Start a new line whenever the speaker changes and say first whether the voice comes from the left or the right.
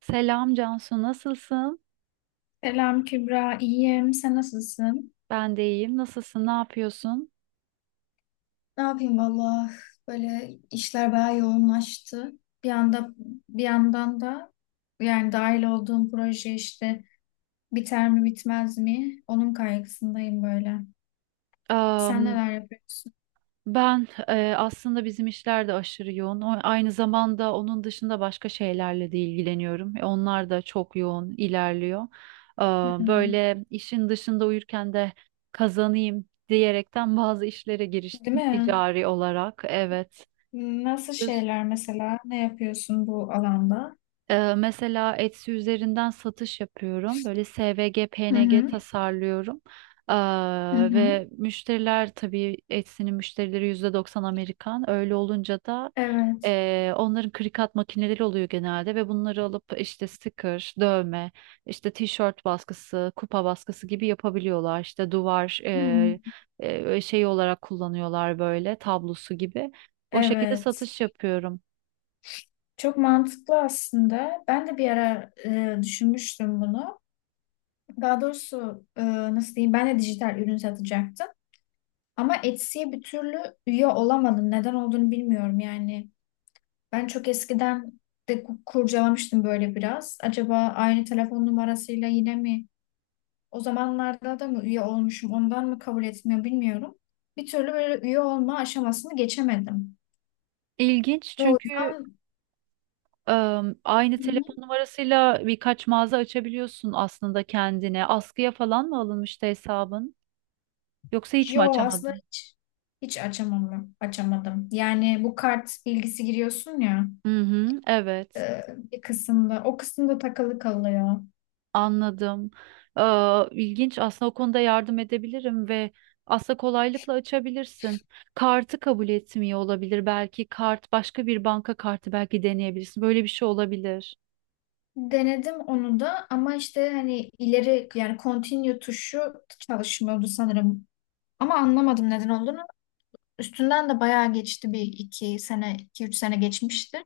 right: Selam Cansu, nasılsın?
left: Selam Kübra, iyiyim. Sen nasılsın?
right: Ben de iyiyim. Nasılsın? Ne yapıyorsun?
left: Ne yapayım valla, böyle işler bayağı yoğunlaştı. Bir anda bir yandan da yani dahil olduğum proje işte biter mi bitmez mi? Onun kaygısındayım böyle. Sen
right: Am,
left: neler yapıyorsun?
right: ben aslında bizim işler de aşırı yoğun. Aynı zamanda onun dışında başka şeylerle de ilgileniyorum. Onlar da çok yoğun ilerliyor. Am,
left: Hmm.
right: böyle işin dışında uyurken de kazanayım diyerekten bazı işlere
left: Değil
right: giriştim
left: mi?
right: ticari olarak. Evet.
left: Nasıl şeyler mesela? Ne yapıyorsun bu alanda?
right: Mesela Etsy üzerinden satış yapıyorum. Böyle SVG,
left: Hı
right: PNG
left: hı.
right: tasarlıyorum. Ee,
left: Hı
right: ve
left: hı.
right: müşteriler, tabii Etsy'nin müşterileri %90 Amerikan. Öyle olunca da
left: Evet.
right: onların krikat makineleri oluyor genelde ve bunları alıp işte sticker, dövme, işte tişört baskısı, kupa baskısı gibi yapabiliyorlar. İşte duvar
left: Hı.
right: şeyi olarak kullanıyorlar, böyle tablosu gibi. O şekilde
left: Evet.
right: satış yapıyorum.
left: Çok mantıklı aslında. Ben de bir ara düşünmüştüm bunu. Daha doğrusu nasıl diyeyim, ben de dijital ürün satacaktım. Ama Etsy'ye bir türlü üye olamadım. Neden olduğunu bilmiyorum yani. Ben çok eskiden de kurcalamıştım böyle biraz. Acaba aynı telefon numarasıyla yine mi, o zamanlarda da mı üye olmuşum, ondan mı kabul etmiyor bilmiyorum. Bir türlü böyle üye olma aşamasını geçemedim.
right: İlginç,
left: Ve o
right: çünkü
left: yüzden.
right: Aynı
left: Hı hı.
right: telefon numarasıyla birkaç mağaza açabiliyorsun aslında kendine. Askıya falan mı alınmıştı hesabın? Yoksa hiç mi
left: Yo, aslında
right: açamadın?
left: hiç, açamam, açamadım. Yani bu kart bilgisi giriyorsun ya.
right: Hı hı, evet,
left: e, Bir kısımda. O kısımda takılı kalıyor.
right: anladım. Aa, ilginç. Aslında o konuda yardım edebilirim ve aslında kolaylıkla açabilirsin. Kartı kabul etmiyor olabilir, belki kart başka bir banka kartı, belki deneyebilirsin. Böyle bir şey olabilir.
left: Denedim onu da, ama işte hani ileri, yani continue tuşu çalışmıyordu sanırım. Ama anlamadım neden olduğunu. Üstünden de bayağı geçti, bir iki sene, iki üç sene geçmişti.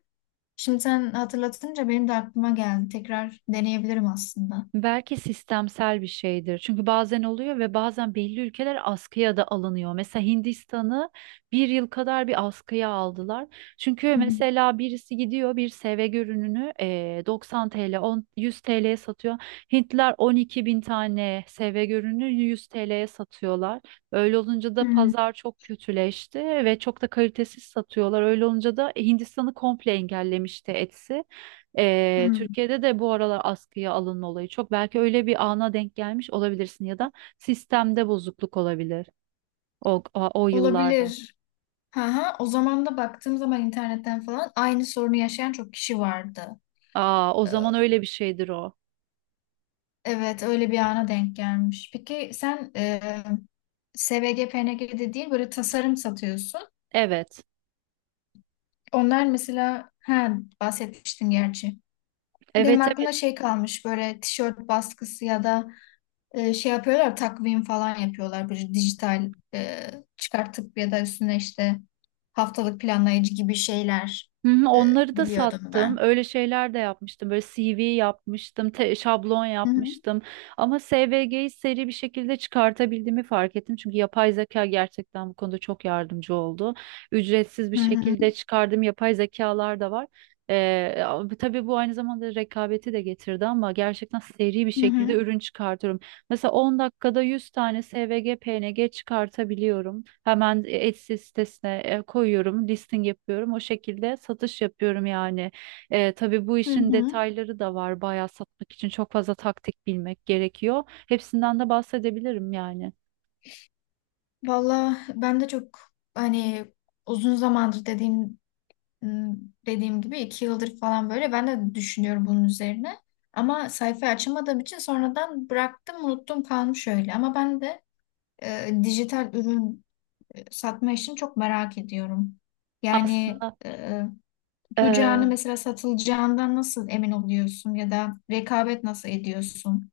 left: Şimdi sen hatırlatınca benim de aklıma geldi. Tekrar deneyebilirim aslında.
right: Belki sistemsel bir şeydir. Çünkü bazen oluyor ve bazen belli ülkeler askıya da alınıyor. Mesela Hindistan'ı bir yıl kadar bir askıya aldılar. Çünkü
left: Hı hı.
right: mesela birisi gidiyor bir sevgi ürününü 90 TL, 10, 100 TL'ye satıyor. Hintliler 12 bin tane sevgi ürünü 100 TL'ye satıyorlar. Öyle olunca da
left: Hmm,
right: pazar çok kötüleşti ve çok da kalitesiz satıyorlar. Öyle olunca da Hindistan'ı komple engellemişti Etsy. Ee,
left: hmm.
right: Türkiye'de de bu aralar askıya alınma olayı çok. Belki öyle bir ana denk gelmiş olabilirsin ya da sistemde bozukluk olabilir o yıllarda.
left: Olabilir. Ha ha. O zaman da baktığım zaman internetten falan aynı sorunu yaşayan çok kişi vardı.
right: Aa, o
left: Ee,
right: zaman öyle bir şeydir o.
left: Evet, öyle bir ana denk gelmiş. Peki sen SVG, de değil, böyle tasarım satıyorsun.
right: Evet.
left: Onlar mesela ha, bahsetmiştin gerçi. Benim
right: Evet, evet.
left: aklımda şey kalmış, böyle tişört baskısı ya da şey yapıyorlar, takvim falan yapıyorlar. Bir dijital çıkartıp ya da üstüne işte haftalık planlayıcı gibi şeyler.
right: Hı hı.
left: e,
right: Onları da
left: Biliyordum
right: sattım.
left: ben.
right: Öyle şeyler de yapmıştım. Böyle CV yapmıştım, şablon
left: Hı hı.
right: yapmıştım. Ama SVG'yi seri bir şekilde çıkartabildiğimi fark ettim. Çünkü yapay zeka gerçekten bu konuda çok yardımcı oldu. Ücretsiz bir
left: Hı hı.
right: şekilde çıkardığım yapay zekalar da var. Ama tabii bu aynı zamanda rekabeti de getirdi, ama gerçekten seri bir
left: Hı
right: şekilde
left: hı.
right: ürün çıkartıyorum. Mesela 10 dakikada 100 tane SVG, PNG çıkartabiliyorum. Hemen Etsy sitesine koyuyorum, listing yapıyorum. O şekilde satış yapıyorum yani. Tabii bu
left: Hı
right: işin
left: hı.
right: detayları da var. Bayağı satmak için çok fazla taktik bilmek gerekiyor. Hepsinden de bahsedebilirim yani.
left: Valla ben de çok hani uzun zamandır Hmm, dediğim gibi 2 yıldır falan böyle ben de düşünüyorum bunun üzerine. Ama sayfayı açamadığım için sonradan bıraktım, unuttum, kalmış öyle. Ama ben de dijital ürün satma işini çok merak ediyorum. Yani
right: Aslında e,
left: tutacağını, mesela satılacağından nasıl emin oluyorsun ya da rekabet nasıl ediyorsun?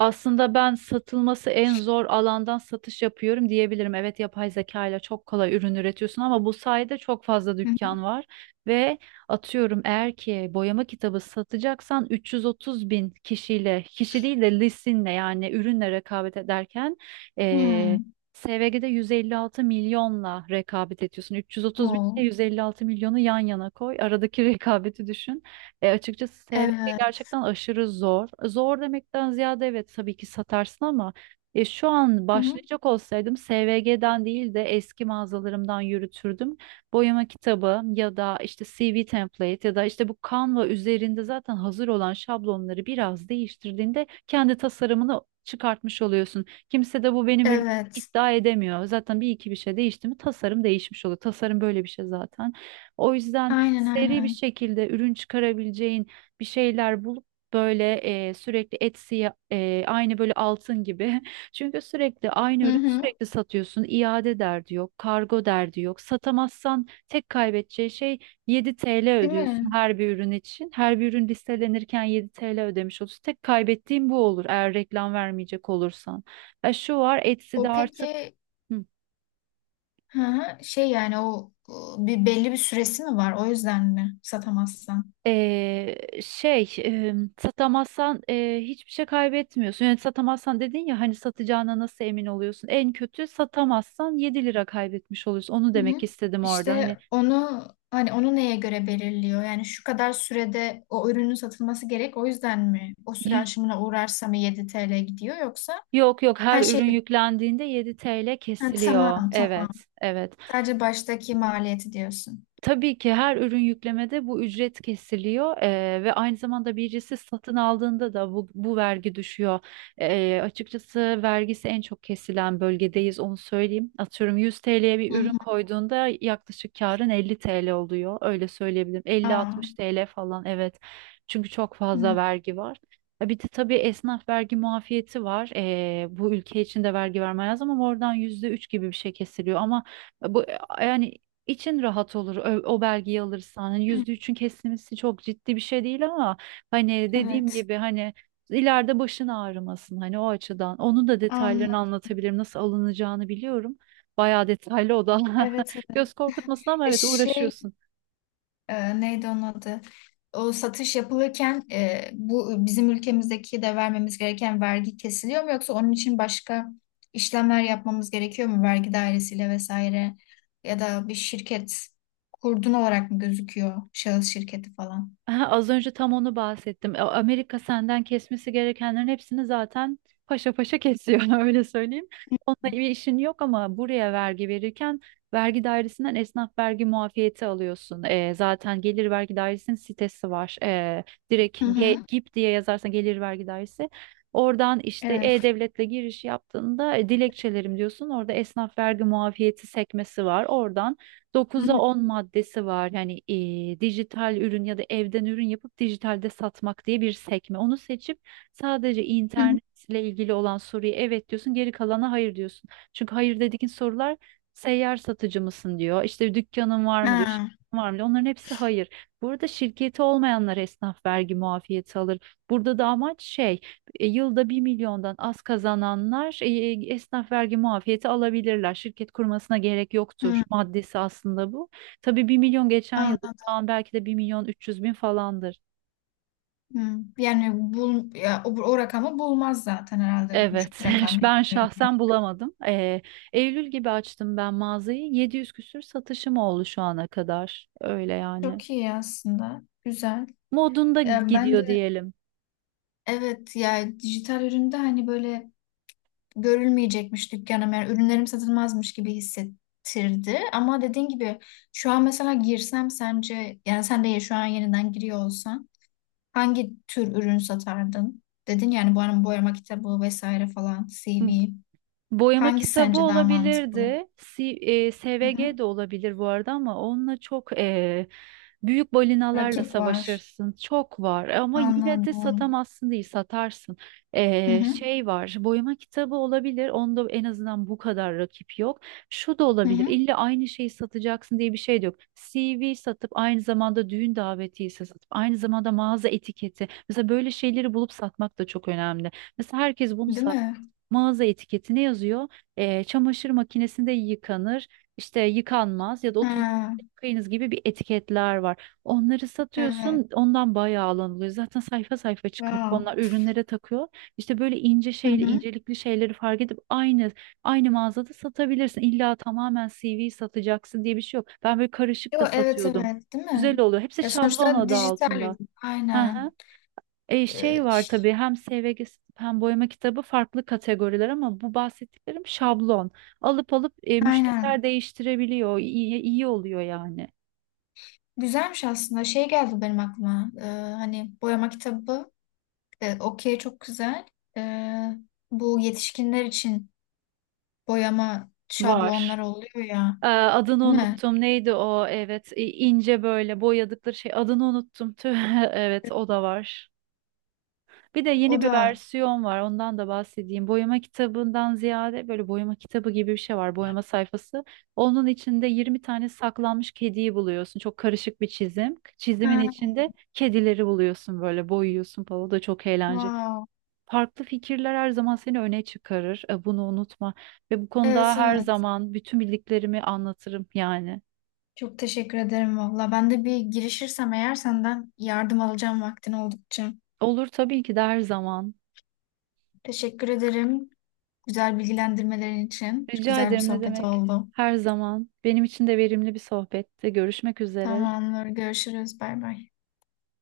right: Aslında ben satılması en zor alandan satış yapıyorum diyebilirim. Evet, yapay zeka ile çok kolay ürün üretiyorsun ama bu sayede çok fazla
left: Hı hı.
right: dükkan var. Ve atıyorum, eğer ki boyama kitabı satacaksan 330 bin kişiyle, kişi değil de listinle, yani ürünle rekabet ederken eee
left: Hmm.
right: SVG'de 156 milyonla rekabet ediyorsun. 330 bin
left: O.
right: ile 156 milyonu yan yana koy. Aradaki rekabeti düşün. Açıkçası şey
left: Evet.
right: gerçekten aşırı zor. Zor demekten ziyade, evet, tabii ki satarsın, ama şu an
left: Hı hı.
right: başlayacak olsaydım SVG'den değil de eski mağazalarımdan yürütürdüm. Boyama kitabı ya da işte CV template ya da işte bu Canva üzerinde zaten hazır olan şablonları biraz değiştirdiğinde kendi tasarımını çıkartmış oluyorsun. Kimse de bu benim ürünüm
left: Evet.
right: iddia edemiyor. Zaten bir iki bir şey değişti mi tasarım değişmiş oluyor. Tasarım böyle bir şey zaten. O yüzden
left: Aynen
right: seri bir
left: aynen.
right: şekilde ürün çıkarabileceğin bir şeyler bulup böyle sürekli Etsy'ye aynı, böyle altın gibi. Çünkü sürekli aynı
left: Hı
right: ürün
left: hı.
right: sürekli satıyorsun. İade derdi yok, kargo derdi yok. Satamazsan tek kaybedeceği şey, 7 TL
left: Değil
right: ödüyorsun
left: mi?
right: her bir ürün için. Her bir ürün listelenirken 7 TL ödemiş olursun. Tek kaybettiğin bu olur, eğer reklam vermeyecek olursan. Ya, şu var Etsy'de
left: O
right: artık...
left: peki.
right: Hı.
left: Hı hı. Şey yani, o bir belli bir süresi mi var? O yüzden mi satamazsan?
right: Ee, şey, satamazsan hiçbir şey kaybetmiyorsun. Yani satamazsan dedin ya, hani satacağına nasıl emin oluyorsun? En kötü satamazsan 7 lira kaybetmiş oluyorsun. Onu
left: Hı
right: demek
left: hı.
right: istedim orada. Hani
left: İşte onu hani, onu neye göre belirliyor? Yani şu kadar sürede o ürünün satılması gerek. O yüzden mi? O süre
right: y-
left: aşımına uğrarsa mı 7 TL gidiyor, yoksa
right: yok, yok, her
left: her
right: ürün
left: şey?
right: yüklendiğinde 7 TL
left: Ha,
right: kesiliyor.
left: tamam tamam.
right: Evet, evet.
left: Sadece baştaki maliyeti diyorsun.
right: Tabii ki her ürün yüklemede bu ücret kesiliyor, ve aynı zamanda birisi satın aldığında da bu vergi düşüyor. Açıkçası vergisi en çok kesilen bölgedeyiz, onu söyleyeyim. Atıyorum, 100 TL'ye bir
left: Hı
right: ürün
left: hı.
right: koyduğunda yaklaşık karın 50 TL oluyor, öyle söyleyebilirim.
left: Aa,
right: 50-60 TL falan, evet, çünkü çok fazla
left: hı.
right: vergi var. Bir de tabii esnaf vergi muafiyeti var. Bu ülke için de vergi vermeye lazım ama oradan %3 gibi bir şey kesiliyor. Ama bu, yani, için rahat olur o belgeyi alırsan. Hani
left: Hı.
right: %3'ün kesilmesi çok ciddi bir şey değil, ama hani dediğim
left: Evet.
right: gibi, hani ileride başın ağrımasın, hani o açıdan. Onun da detaylarını
left: Anladım.
right: anlatabilirim. Nasıl alınacağını biliyorum. Bayağı detaylı o da.
left: Evet evet.
right: Göz korkutmasın, ama evet,
left: Şey,
right: uğraşıyorsun.
left: neydi onun adı? O satış yapılırken, bu bizim ülkemizdeki de vermemiz gereken vergi kesiliyor mu, yoksa onun için başka işlemler yapmamız gerekiyor mu vergi dairesiyle vesaire, ya da bir şirket kurdun olarak mı gözüküyor, şahıs şirketi falan?
right: Aha, az önce tam onu bahsettim. Amerika senden kesmesi gerekenlerin hepsini zaten paşa paşa kesiyor öyle söyleyeyim. Onunla bir işin yok, ama buraya vergi verirken vergi dairesinden esnaf vergi muafiyeti alıyorsun. Zaten Gelir Vergi Dairesi'nin sitesi var. Direkt
left: Hı
right: G
left: hı.
right: GİP diye yazarsan, Gelir Vergi Dairesi. Oradan işte
left: Evet.
right: E-Devlet'le giriş yaptığında dilekçelerim diyorsun. Orada esnaf vergi muafiyeti sekmesi var. Oradan
left: Hı
right: 9'a
left: hı.
right: 10 maddesi var. Yani dijital ürün ya da evden ürün yapıp dijitalde satmak diye bir sekme. Onu seçip sadece
left: Hı hı.
right: internetle ilgili olan soruya evet diyorsun, geri kalana hayır diyorsun. Çünkü hayır dediğin sorular, seyyar satıcı mısın diyor, işte dükkanın var mı diyor,
left: Ha,
right: şirketin var mı diyor. Onların hepsi hayır. Burada şirketi olmayanlar esnaf vergi muafiyeti alır. Burada da amaç şey, yılda 1 milyondan az kazananlar esnaf vergi muafiyeti alabilirler. Şirket kurmasına gerek yoktur
left: hı.
right: maddesi aslında bu. Tabii, 1 milyon geçen yıl, şu
left: Anladım.
right: an belki de 1 milyon 300 bin falandır.
left: Hı. Yani ya, o rakamı bulmaz zaten herhalde, uçuk
right: Evet,
left: bir rakam gibi
right: ben
left: görünüyor.
right: şahsen bulamadım. Eylül gibi açtım ben mağazayı. 700 küsür satışım oldu şu ana kadar. Öyle yani.
left: Çok iyi aslında. Güzel.
right: Modunda
left: Ya ben
right: gidiyor
left: de.
right: diyelim.
left: Evet, yani dijital üründe hani böyle görülmeyecekmiş dükkanım, yani ürünlerim satılmazmış gibi hissettirdi. Ama dediğin gibi şu an mesela girsem, sence yani sen de şu an yeniden giriyor olsan hangi tür ürün satardın? Dedin yani, bu arada boyama kitabı vesaire falan, CV.
right: Boyama
left: Hangisi
right: kitabı
left: sence daha mantıklı?
right: olabilirdi.
left: Hı
right: SVG
left: hı.
right: de olabilir bu arada, ama onunla çok büyük balinalarla
left: Rakip var.
right: savaşırsın. Çok var ama yine de
left: Anladım.
right: satamazsın değil, satarsın.
left: Hı
right: E,
left: hı.
right: şey var, boyama kitabı olabilir. Onda en azından bu kadar rakip yok. Şu da
left: Hı
right: olabilir.
left: hı.
right: İlla aynı şeyi satacaksın diye bir şey de yok. CV satıp aynı zamanda düğün davetiyesi satıp aynı zamanda mağaza etiketi. Mesela böyle şeyleri bulup satmak da çok önemli. Mesela herkes bunu
left: Değil
right: sat,
left: mi?
right: mağaza etiketine yazıyor. Çamaşır makinesinde yıkanır, işte yıkanmaz ya da 30
left: Ha,
right: dakika yıkayınız gibi bir etiketler var. Onları
left: evet.
right: satıyorsun, ondan bayağı alan oluyor. Zaten sayfa sayfa çıkarıp
left: Wow.
right: onlar ürünlere takıyor. İşte böyle ince
left: Hı
right: şeyli,
left: hı.
right: incelikli şeyleri fark edip aynı mağazada satabilirsin. İlla tamamen CV satacaksın diye bir şey yok. Ben böyle karışık
left: Yo,
right: da
left: evet
right: satıyordum.
left: evet, değil
right: Güzel
left: mi?
right: oluyor. Hepsi
left: Ya
right: şablon
left: sonuçta
right: adı
left: dijital
right: altında.
left: ürün.
right: Hı
left: Aynen.
right: hı. Şey
left: Ee,
right: var
left: ş-
right: tabii, hem SVG hem boyama kitabı farklı kategoriler, ama bu bahsettiklerim şablon. Alıp alıp müşteriler
left: aynen.
right: değiştirebiliyor. İyi, iyi oluyor yani.
left: Güzelmiş aslında. Şey geldi benim aklıma. Hani boyama kitabı. Okey, çok güzel. Ee, Bu yetişkinler için boyama
right: Var.
left: şablonları oluyor ya.
right: Adını
left: Değil mi?
right: unuttum. Neydi o? Evet, ince böyle boyadıkları şey. Adını unuttum. Tüh.
left: E,
right: Evet, o da var. Bir de
left: O
right: yeni bir
left: da.
right: versiyon var. Ondan da bahsedeyim. Boyama kitabından ziyade böyle boyama kitabı gibi bir şey var. Boyama sayfası. Onun içinde 20 tane saklanmış kediyi buluyorsun. Çok karışık bir çizim. Çizimin
left: Ha,
right: içinde kedileri buluyorsun, böyle boyuyorsun falan. O da çok eğlenceli.
left: wow.
right: Farklı fikirler her zaman seni öne çıkarır. Bunu unutma. Ve bu
left: Evet
right: konuda her
left: evet.
right: zaman bütün bildiklerimi anlatırım yani.
left: Çok teşekkür ederim valla. Ben de bir girişirsem eğer, senden yardım alacağım vaktin oldukça.
right: Olur tabii ki de, her zaman.
left: Teşekkür ederim. Güzel bilgilendirmelerin için.
right: Rica
left: Güzel bir
right: ederim, ne
left: sohbet
right: demek?
left: oldu.
right: Her zaman. Benim için de verimli bir sohbette. Görüşmek üzere.
left: Tamamdır. Görüşürüz. Bay bay.